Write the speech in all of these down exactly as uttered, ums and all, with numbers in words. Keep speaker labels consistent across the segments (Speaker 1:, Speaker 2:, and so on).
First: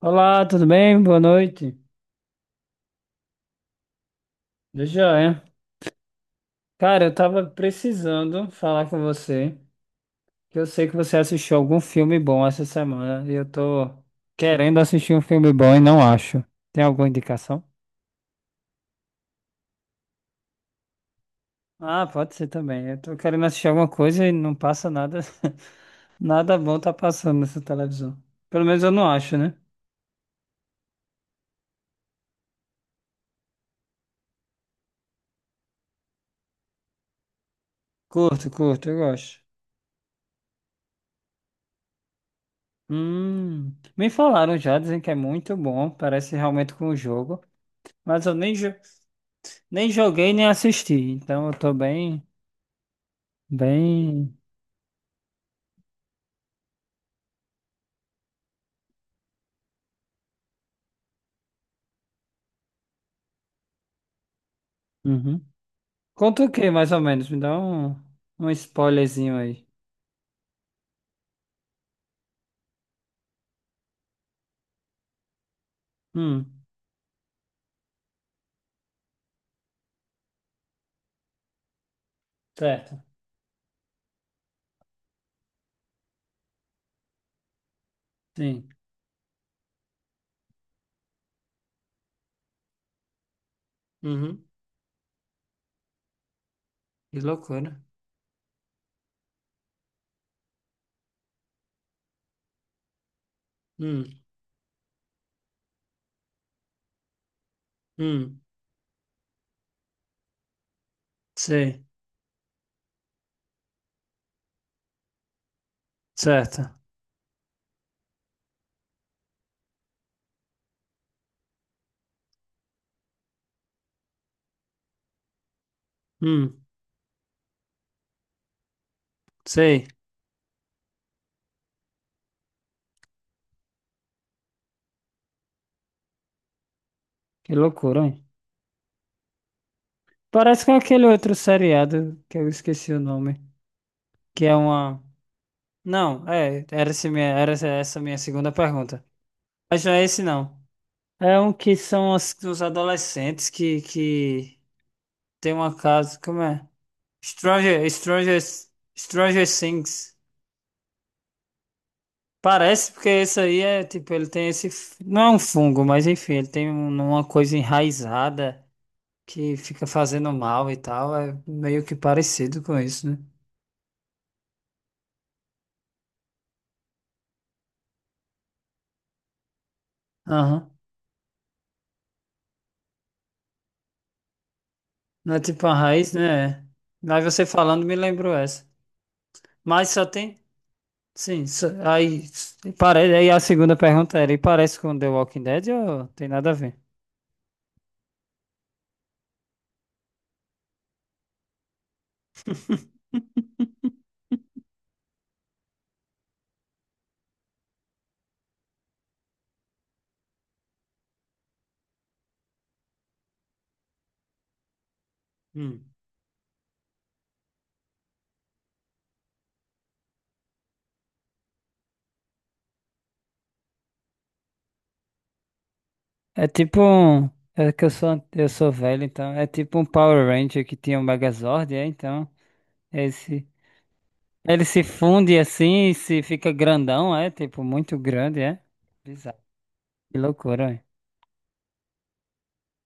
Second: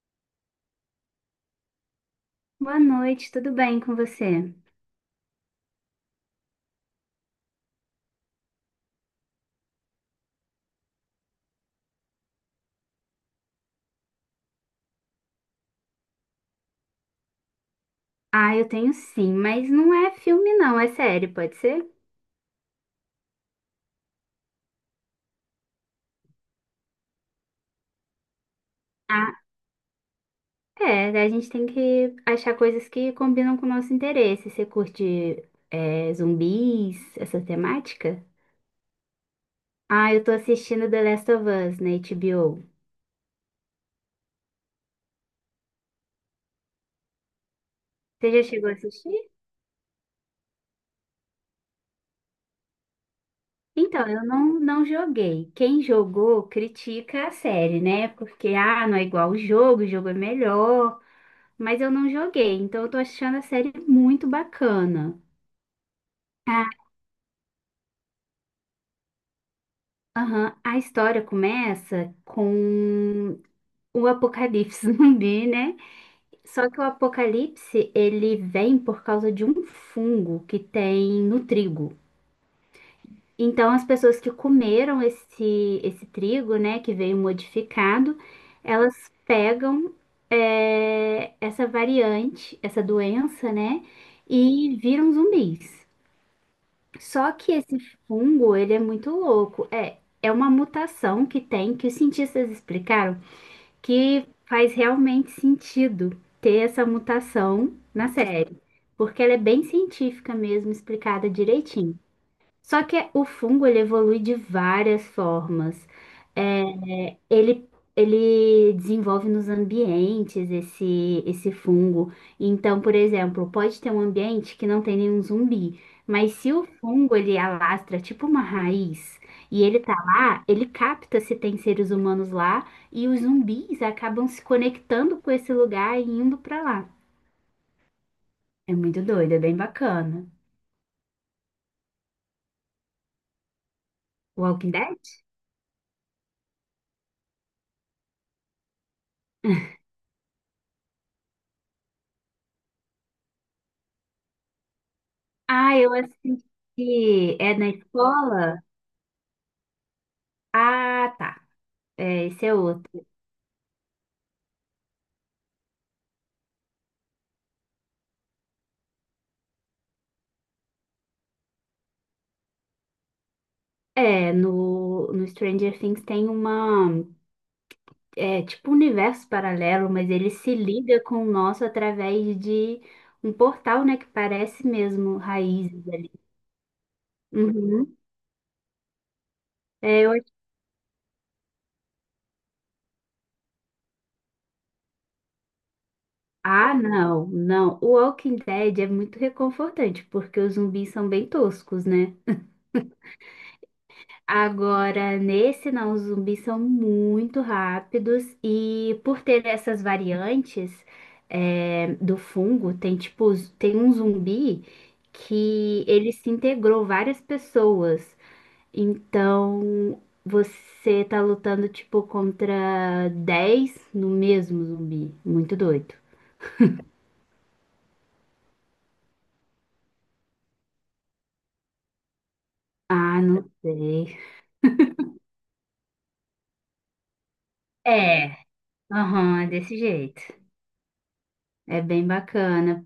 Speaker 1: Olá, tudo bem? Boa noite.
Speaker 2: Boa noite, tudo bem com você?
Speaker 1: Eu Já é. Cara, eu tava precisando falar com você, que eu sei que você assistiu algum filme bom essa semana e eu tô querendo assistir um filme bom e não acho. Tem alguma indicação?
Speaker 2: Ah, eu tenho sim, mas não é filme não, é série, pode ser?
Speaker 1: Ah, pode ser também. Eu tô querendo assistir alguma coisa e não passa nada, nada bom tá passando nessa televisão. Pelo menos eu não
Speaker 2: Ah,
Speaker 1: acho, né?
Speaker 2: é, a gente tem que achar coisas que combinam com o nosso interesse. Você curte é, zumbis, essa temática?
Speaker 1: Curto, curto, eu gosto.
Speaker 2: Ah, eu tô assistindo The Last of Us na H B O.
Speaker 1: Hum, me falaram já, dizem que é muito bom, parece realmente com o jogo, mas
Speaker 2: Você
Speaker 1: eu
Speaker 2: já
Speaker 1: nem,
Speaker 2: chegou a
Speaker 1: jo-
Speaker 2: assistir?
Speaker 1: nem joguei, nem assisti, então eu tô bem,
Speaker 2: Então, eu
Speaker 1: bem.
Speaker 2: não, não joguei. Quem jogou critica a série, né? Porque, ah, não é igual o jogo, o jogo é melhor. Mas eu não joguei, então eu tô achando a série muito bacana.
Speaker 1: Uhum. Conta o
Speaker 2: A,
Speaker 1: que, mais ou menos? Me dá um, um spoilerzinho aí.
Speaker 2: aham, a história começa com o apocalipse zumbi, né?
Speaker 1: Hum,
Speaker 2: Só que o apocalipse, ele vem por causa de um fungo que tem no trigo.
Speaker 1: certo.
Speaker 2: Então, as pessoas que comeram esse, esse trigo, né, que veio modificado,
Speaker 1: Sim.
Speaker 2: elas pegam é, essa variante, essa doença, né,
Speaker 1: Uhum.
Speaker 2: e viram zumbis.
Speaker 1: Que
Speaker 2: Só que
Speaker 1: loucura.
Speaker 2: esse fungo, ele é muito louco. É, é uma mutação que tem, que os cientistas explicaram,
Speaker 1: Hum,
Speaker 2: que faz realmente sentido ter essa mutação na
Speaker 1: hum,
Speaker 2: série, porque ela é bem científica mesmo, explicada
Speaker 1: Sei.
Speaker 2: direitinho. Só que o fungo, ele evolui de várias formas. É,
Speaker 1: Certo.
Speaker 2: ele, ele desenvolve nos ambientes esse, esse fungo. Então, por exemplo, pode ter um ambiente que não tem nenhum zumbi, mas se
Speaker 1: Hum,
Speaker 2: o fungo ele alastra tipo uma raiz e ele
Speaker 1: Sei.
Speaker 2: tá lá, ele capta se tem seres humanos lá e os zumbis acabam se conectando com esse lugar e indo pra lá.
Speaker 1: Que loucura, hein?
Speaker 2: É muito doido, é bem bacana.
Speaker 1: Parece com aquele outro seriado que eu esqueci o nome, que é
Speaker 2: Walking Dead?
Speaker 1: uma. Não, é, era, esse minha, era essa essa minha segunda pergunta. Mas não é esse não. É um que são os, os adolescentes que, que tem uma
Speaker 2: Ah, eu
Speaker 1: casa, como é?
Speaker 2: assisti. É na
Speaker 1: Stranger, Stranger,
Speaker 2: escola?
Speaker 1: Stranger Things.
Speaker 2: Ah, tá. É, esse é
Speaker 1: Parece
Speaker 2: outro.
Speaker 1: porque esse aí é, tipo, ele tem esse, f- não é um fungo, mas enfim, ele tem um- uma coisa enraizada que fica fazendo mal e tal, é meio que parecido com isso, né?
Speaker 2: É, no, no Stranger Things tem uma, é, tipo um universo paralelo, mas ele se
Speaker 1: Aham.
Speaker 2: liga com o nosso através de um portal, né, que parece mesmo
Speaker 1: Não é tipo uma
Speaker 2: raízes ali.
Speaker 1: raiz, né? Mas você falando me
Speaker 2: Uhum.
Speaker 1: lembrou essa. Mas
Speaker 2: É,
Speaker 1: só
Speaker 2: eu acho-
Speaker 1: tem, sim, só- aí, Parece, aí a segunda pergunta era, e parece com The Walking Dead ou tem nada a
Speaker 2: Ah,
Speaker 1: ver?
Speaker 2: não, não. O Walking Dead é muito reconfortante, porque os zumbis são bem toscos, né? Agora, nesse não, os zumbis são muito rápidos e por ter essas variantes é, do fungo, tem tipo, z- tem um zumbi que
Speaker 1: Hum.
Speaker 2: ele se integrou várias pessoas. Então, você tá lutando tipo contra dez no mesmo zumbi. Muito doido.
Speaker 1: É tipo um. É que eu sou, eu sou velho, então. É tipo um Power Ranger que tinha um Megazord, é? Então.
Speaker 2: Ah,
Speaker 1: Esse,
Speaker 2: não sei.
Speaker 1: ele se funde assim e se fica grandão, é? Tipo, muito
Speaker 2: É,
Speaker 1: grande, é? Bizarro.
Speaker 2: aham, é desse
Speaker 1: Que
Speaker 2: jeito.
Speaker 1: loucura, é?
Speaker 2: É bem bacana.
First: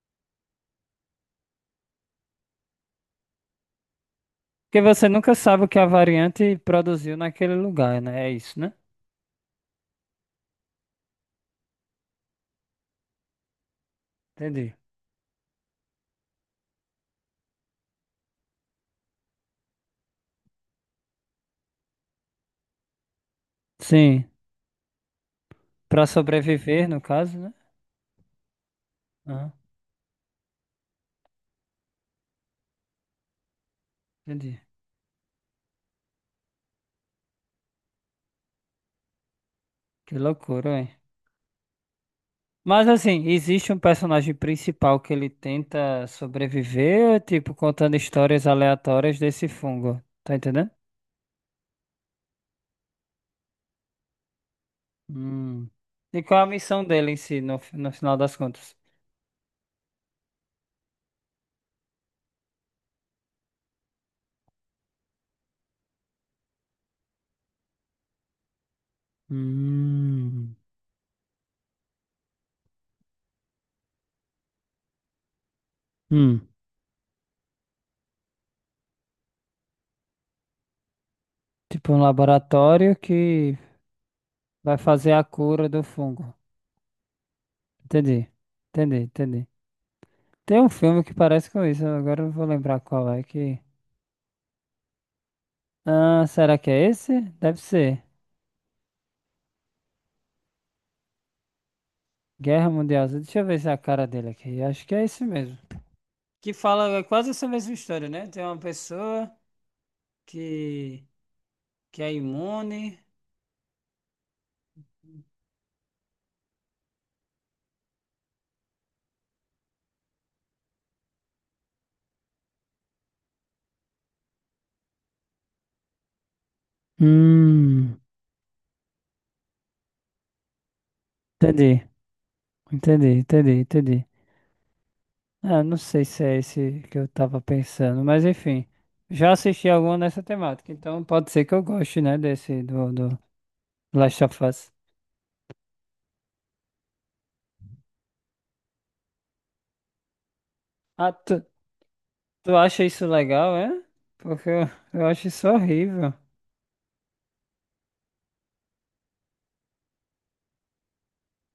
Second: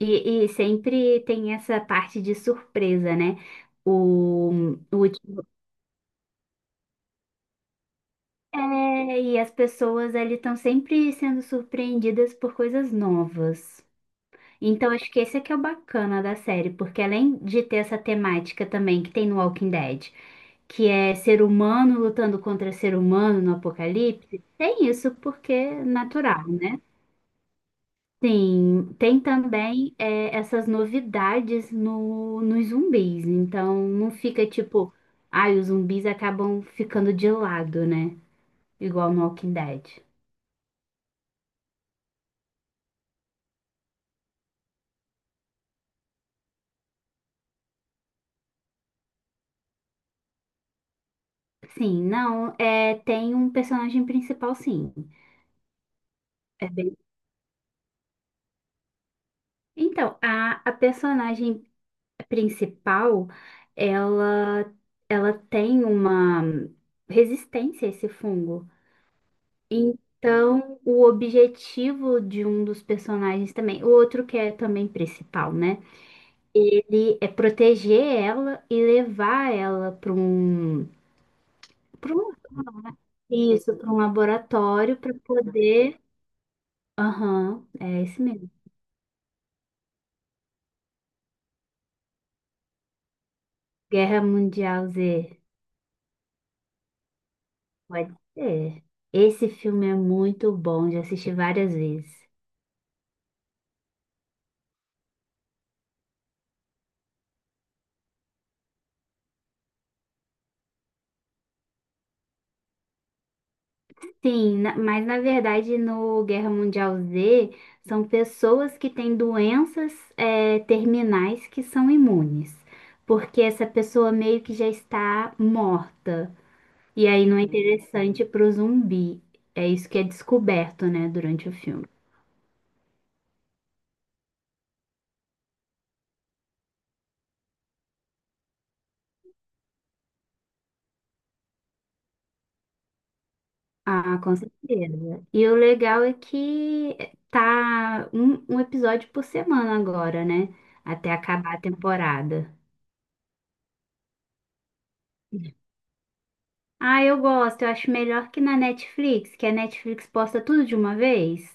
Speaker 2: E, e sempre tem essa parte de surpresa, né? O,
Speaker 1: Porque
Speaker 2: o
Speaker 1: você nunca
Speaker 2: último.
Speaker 1: sabe o que a variante produziu naquele lugar, né? É isso, né?
Speaker 2: É, e as pessoas ali estão sempre sendo surpreendidas por coisas novas.
Speaker 1: Entendi.
Speaker 2: Então, acho que esse é que é o bacana da série, porque além de ter essa temática também que tem no Walking Dead, que é ser humano lutando contra ser humano no
Speaker 1: Sim.
Speaker 2: apocalipse, tem isso porque é
Speaker 1: Pra
Speaker 2: natural.
Speaker 1: sobreviver, no caso, né?
Speaker 2: Tem, tem
Speaker 1: Ah,
Speaker 2: também é, essas novidades no, nos zumbis, então não fica
Speaker 1: entendi.
Speaker 2: tipo, ai, os zumbis acabam ficando de lado, né? Igual no Walking Dead.
Speaker 1: Que loucura, é. Mas assim, existe um personagem principal que ele tenta sobreviver, tipo, contando histórias aleatórias desse fungo. Tá entendendo?
Speaker 2: Sim, não, é, tem um personagem principal, sim.
Speaker 1: Hum. E qual é a
Speaker 2: É
Speaker 1: missão
Speaker 2: bem-
Speaker 1: dele em si, no, fi- no final das contas?
Speaker 2: Então, a, a personagem principal, ela, ela tem uma resistência a esse fungo.
Speaker 1: Hum.
Speaker 2: Então, o objetivo de um dos personagens também, o outro que é também principal, né?
Speaker 1: Hum.
Speaker 2: Ele é proteger ela e levar ela para um,
Speaker 1: Tipo um
Speaker 2: para um,
Speaker 1: laboratório que
Speaker 2: isso, para um
Speaker 1: vai
Speaker 2: laboratório
Speaker 1: fazer
Speaker 2: para
Speaker 1: a cura do
Speaker 2: poder.
Speaker 1: fungo.
Speaker 2: Aham, é esse
Speaker 1: Entendi.
Speaker 2: mesmo.
Speaker 1: Entendi, entendi. Tem um filme que parece com isso, agora eu não vou lembrar qual é que.
Speaker 2: Guerra Mundial Z.
Speaker 1: Ah, será que é esse? Deve ser.
Speaker 2: Pode ser. Esse filme é muito bom, já assisti várias vezes.
Speaker 1: Guerra Mundial Z. Deixa eu ver se é a cara dele aqui. Acho que é esse mesmo. Que fala quase essa mesma história, né? Tem uma pessoa que, que é imune.
Speaker 2: Sim, na- mas na verdade no Guerra Mundial Z são pessoas que têm doenças eh, terminais que são imunes, porque essa pessoa meio que já está morta. E aí não é
Speaker 1: Hum,
Speaker 2: interessante para o zumbi. É isso que é descoberto, né, durante o
Speaker 1: entendi,
Speaker 2: filme.
Speaker 1: entendi, entendi, entendi. Ah, não sei se é esse que eu tava pensando, mas enfim, já assisti alguma nessa temática, então pode ser que eu goste, né, desse do, do
Speaker 2: Ah,
Speaker 1: Last
Speaker 2: com
Speaker 1: of Us.
Speaker 2: certeza. E o legal é que tá um, um episódio por semana agora, né?
Speaker 1: Ah,
Speaker 2: Até
Speaker 1: tu,
Speaker 2: acabar a temporada.
Speaker 1: tu acha isso legal, é? Porque eu, eu acho isso horrível.
Speaker 2: Ah, eu gosto. Eu acho melhor que na Netflix, que a Netflix posta tudo de uma vez.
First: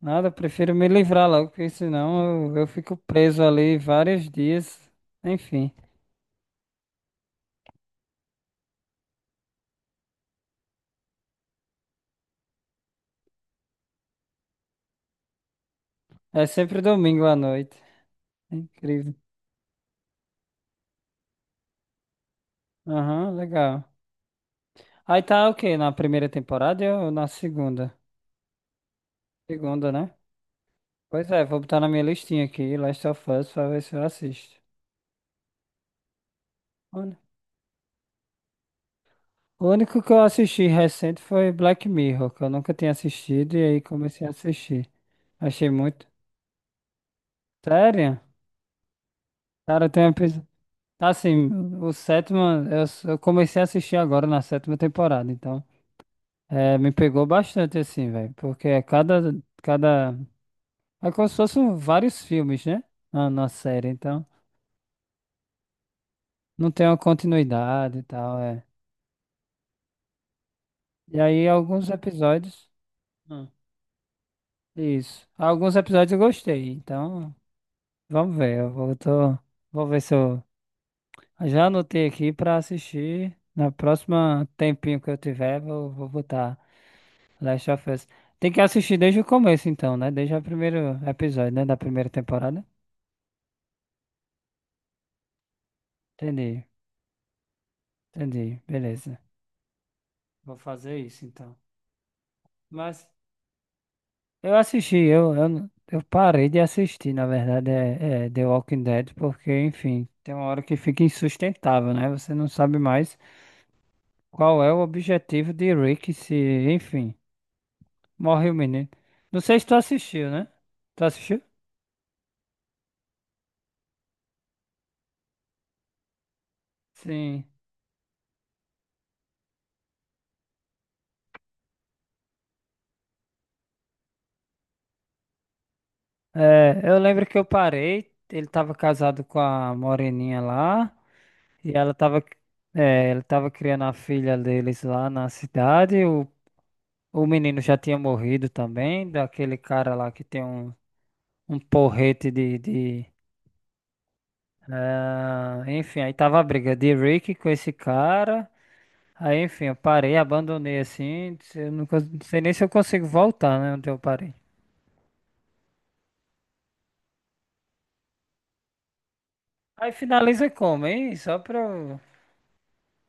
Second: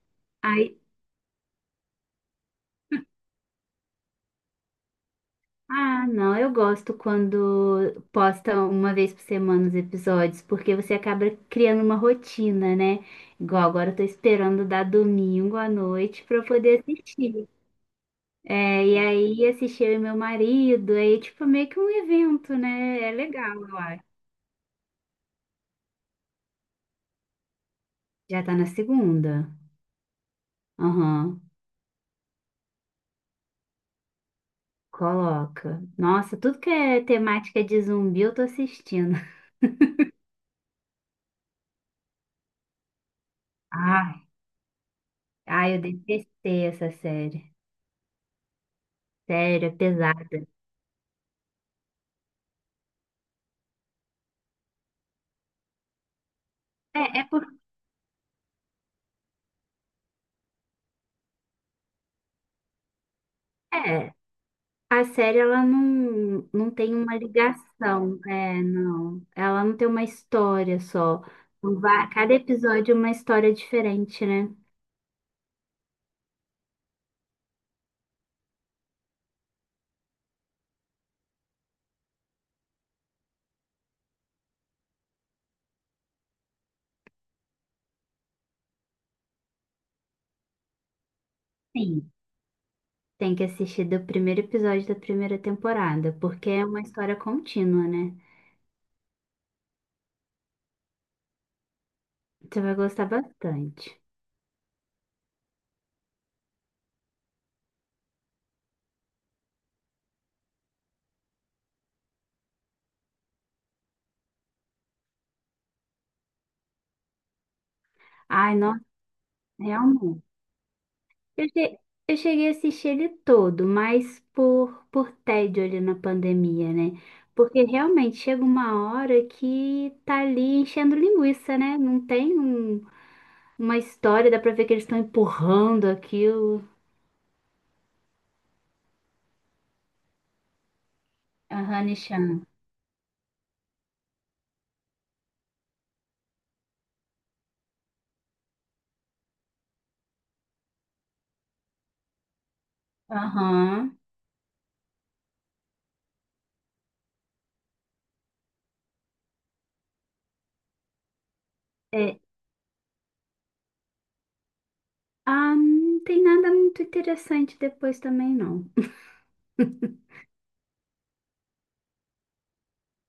Speaker 1: Nada, eu prefiro
Speaker 2: Aí,
Speaker 1: me livrar logo, porque senão eu, eu fico preso ali vários dias. Enfim.
Speaker 2: ah, não, eu gosto quando posta uma vez por semana os episódios, porque você acaba criando uma rotina, né? Igual agora eu tô esperando dar domingo à noite pra eu
Speaker 1: É sempre
Speaker 2: poder
Speaker 1: domingo à
Speaker 2: assistir.
Speaker 1: noite. É
Speaker 2: É, e
Speaker 1: incrível.
Speaker 2: aí assisti eu e meu marido, aí é tipo meio que um evento, né? É
Speaker 1: Aham,
Speaker 2: legal, eu
Speaker 1: legal.
Speaker 2: acho.
Speaker 1: Aí tá o quê? Na primeira temporada ou na segunda?
Speaker 2: Já tá na segunda.
Speaker 1: Segunda, né? Pois
Speaker 2: Aham.
Speaker 1: é, vou botar na minha listinha aqui, Last of Us, pra ver se eu assisto.
Speaker 2: Coloca. Nossa, tudo que é
Speaker 1: Olha.
Speaker 2: temática de zumbi eu tô assistindo.
Speaker 1: O único que eu assisti recente foi Black Mirror, que eu nunca tinha assistido, e aí
Speaker 2: Ai,
Speaker 1: comecei a assistir. Achei
Speaker 2: ai, eu
Speaker 1: muito.
Speaker 2: detestei essa série.
Speaker 1: Sério?
Speaker 2: Sério, é
Speaker 1: Cara, tem um episódio.
Speaker 2: pesada.
Speaker 1: Tá assim, o sétimo. Eu, s- eu comecei a assistir agora na sétima temporada, então. É, me
Speaker 2: É, é
Speaker 1: pegou
Speaker 2: porque
Speaker 1: bastante, assim, velho. Porque a cada, cada É como se fossem vários filmes, né? Na, na série,
Speaker 2: é,
Speaker 1: então
Speaker 2: a série ela não,
Speaker 1: não
Speaker 2: não
Speaker 1: tem
Speaker 2: tem
Speaker 1: uma
Speaker 2: uma
Speaker 1: continuidade e
Speaker 2: ligação,
Speaker 1: tal,
Speaker 2: é,
Speaker 1: é.
Speaker 2: não. Ela não tem uma história
Speaker 1: E
Speaker 2: só.
Speaker 1: aí alguns
Speaker 2: Va- Cada
Speaker 1: episódios.
Speaker 2: episódio é uma
Speaker 1: Hum.
Speaker 2: história diferente, né?
Speaker 1: Isso. Alguns episódios eu gostei, então vamos ver. Eu vou, tô- vou ver se eu. Já anotei aqui pra assistir. Na próxima tempinho que eu tiver, vou, vou botar Last of Us. Tem que assistir desde o começo, então, né? Desde o primeiro episódio, né? Da primeira
Speaker 2: Sim.
Speaker 1: temporada.
Speaker 2: Tem que assistir do primeiro episódio da primeira temporada, porque é
Speaker 1: Entendi,
Speaker 2: uma história contínua, né?
Speaker 1: entendi. Beleza. Vou fazer isso, então.
Speaker 2: Você vai
Speaker 1: Mas.
Speaker 2: gostar bastante.
Speaker 1: Eu assisti, eu, eu, não- Eu parei de assistir, na verdade, é, é The Walking Dead, porque, enfim, tem uma hora que fica insustentável, né? Você não sabe mais qual é o objetivo de Rick se, enfim, morre o
Speaker 2: Ai, nossa,
Speaker 1: menino. Não sei se tu
Speaker 2: realmente.
Speaker 1: assistiu, né? Tu assistiu?
Speaker 2: Eu che- eu cheguei a assistir ele todo, mas por, por tédio ali na pandemia, né?
Speaker 1: Sim.
Speaker 2: Porque realmente chega uma hora que tá ali enchendo linguiça, né? Não tem um- uma história, dá pra ver que eles estão empurrando aquilo.
Speaker 1: É, eu lembro que eu parei, ele tava casado com a moreninha lá, e
Speaker 2: Aham,
Speaker 1: ela tava,
Speaker 2: Nishan.
Speaker 1: é, ele tava criando a filha deles lá na cidade, o, o menino já tinha morrido também, daquele cara lá que tem um, um porrete de, de
Speaker 2: Aham.
Speaker 1: ah, enfim, aí tava a briga de Rick com esse cara, aí enfim, eu parei, abandonei assim, eu não, cons- não
Speaker 2: É.
Speaker 1: sei nem se eu consigo voltar, né, onde eu parei.
Speaker 2: Ah, não tem nada muito interessante depois também, não.
Speaker 1: Aí finaliza como, hein? Só pra eu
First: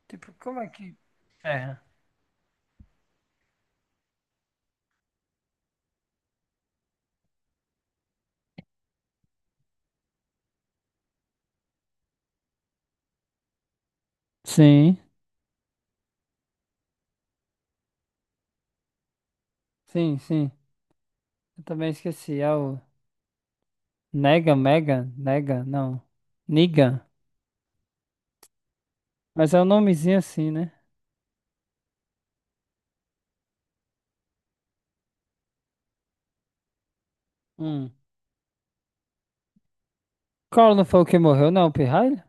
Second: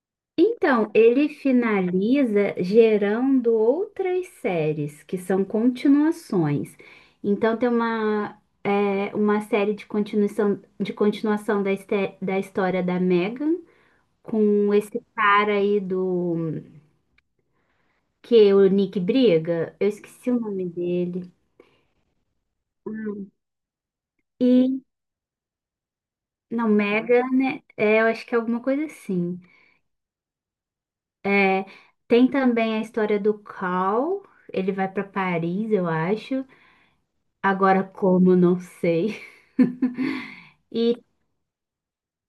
Speaker 1: tipo, como é
Speaker 2: Então,
Speaker 1: que
Speaker 2: ele
Speaker 1: ferra?
Speaker 2: finaliza gerando outras séries, que são continuações. Então, tem uma, é, uma série de continuação, de continuação da, este- da história da Megan, com
Speaker 1: Sim,
Speaker 2: esse cara aí do... que é o Nick briga. Eu
Speaker 1: sim,
Speaker 2: esqueci o
Speaker 1: sim.
Speaker 2: nome dele.
Speaker 1: Eu também esqueci. É o
Speaker 2: Hum.
Speaker 1: Nega,
Speaker 2: E,
Speaker 1: Mega, Nega, não.
Speaker 2: não,
Speaker 1: Niga.
Speaker 2: Megan, né? É, eu acho que é alguma coisa assim.
Speaker 1: Mas é um nomezinho assim, né?
Speaker 2: É, tem também a história do Cal, ele vai para Paris, eu acho. Agora,
Speaker 1: Hum.
Speaker 2: como não sei.
Speaker 1: Collor não foi
Speaker 2: E
Speaker 1: o que morreu, não, o Pirralho?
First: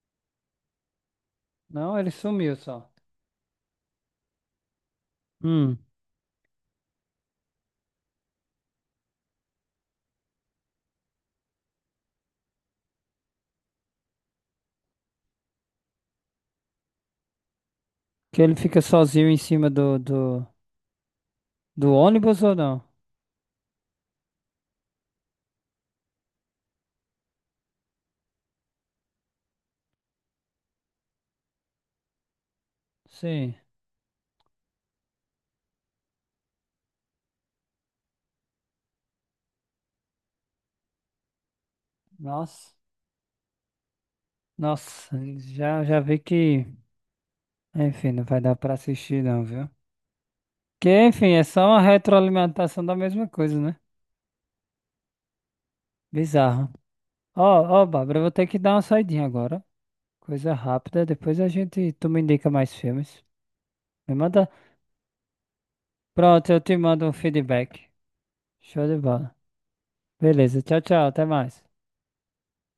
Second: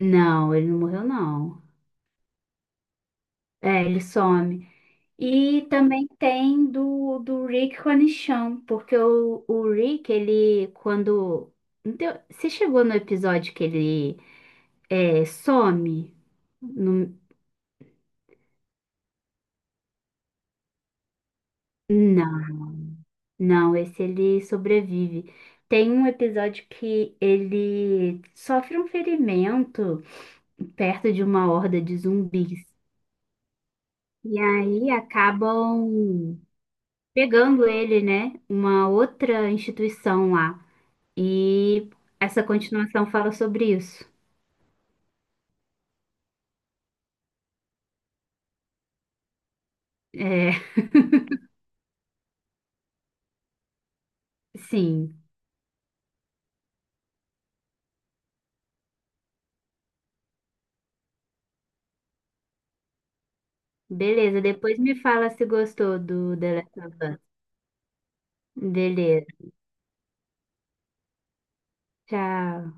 Speaker 2: não, ele não morreu, não.
Speaker 1: Não, ele sumiu só.
Speaker 2: É, ele some. E
Speaker 1: Hum.
Speaker 2: também tem do, do Rick com a Nichelle, porque o, o Rick, ele, quando. não tem- Você chegou no episódio que ele é, some? No-
Speaker 1: Que ele fica sozinho em cima do, do, do ônibus ou
Speaker 2: Não,
Speaker 1: não?
Speaker 2: não, esse ele sobrevive. Tem um episódio que ele sofre um ferimento perto de uma horda de zumbis.
Speaker 1: Sim.
Speaker 2: E aí acabam pegando ele, né, uma outra instituição lá. E essa
Speaker 1: Nossa.
Speaker 2: continuação fala sobre isso.
Speaker 1: Nossa, já, já vi que. Enfim, não vai dar pra assistir, não, viu?
Speaker 2: É,
Speaker 1: Que, enfim, é só uma retroalimentação da mesma coisa, né?
Speaker 2: sim.
Speaker 1: Bizarro. Ó, Ó, Bárbara, eu vou ter que dar uma saidinha agora. Coisa rápida, depois a gente, tu me indica mais filmes. Me
Speaker 2: Beleza,
Speaker 1: manda.
Speaker 2: depois me fala se gostou do
Speaker 1: Pronto,
Speaker 2: The
Speaker 1: eu te
Speaker 2: Last
Speaker 1: mando um
Speaker 2: of
Speaker 1: feedback.
Speaker 2: Us.
Speaker 1: Show de
Speaker 2: Beleza.
Speaker 1: bola. Beleza, tchau, tchau, até mais.
Speaker 2: Tchau.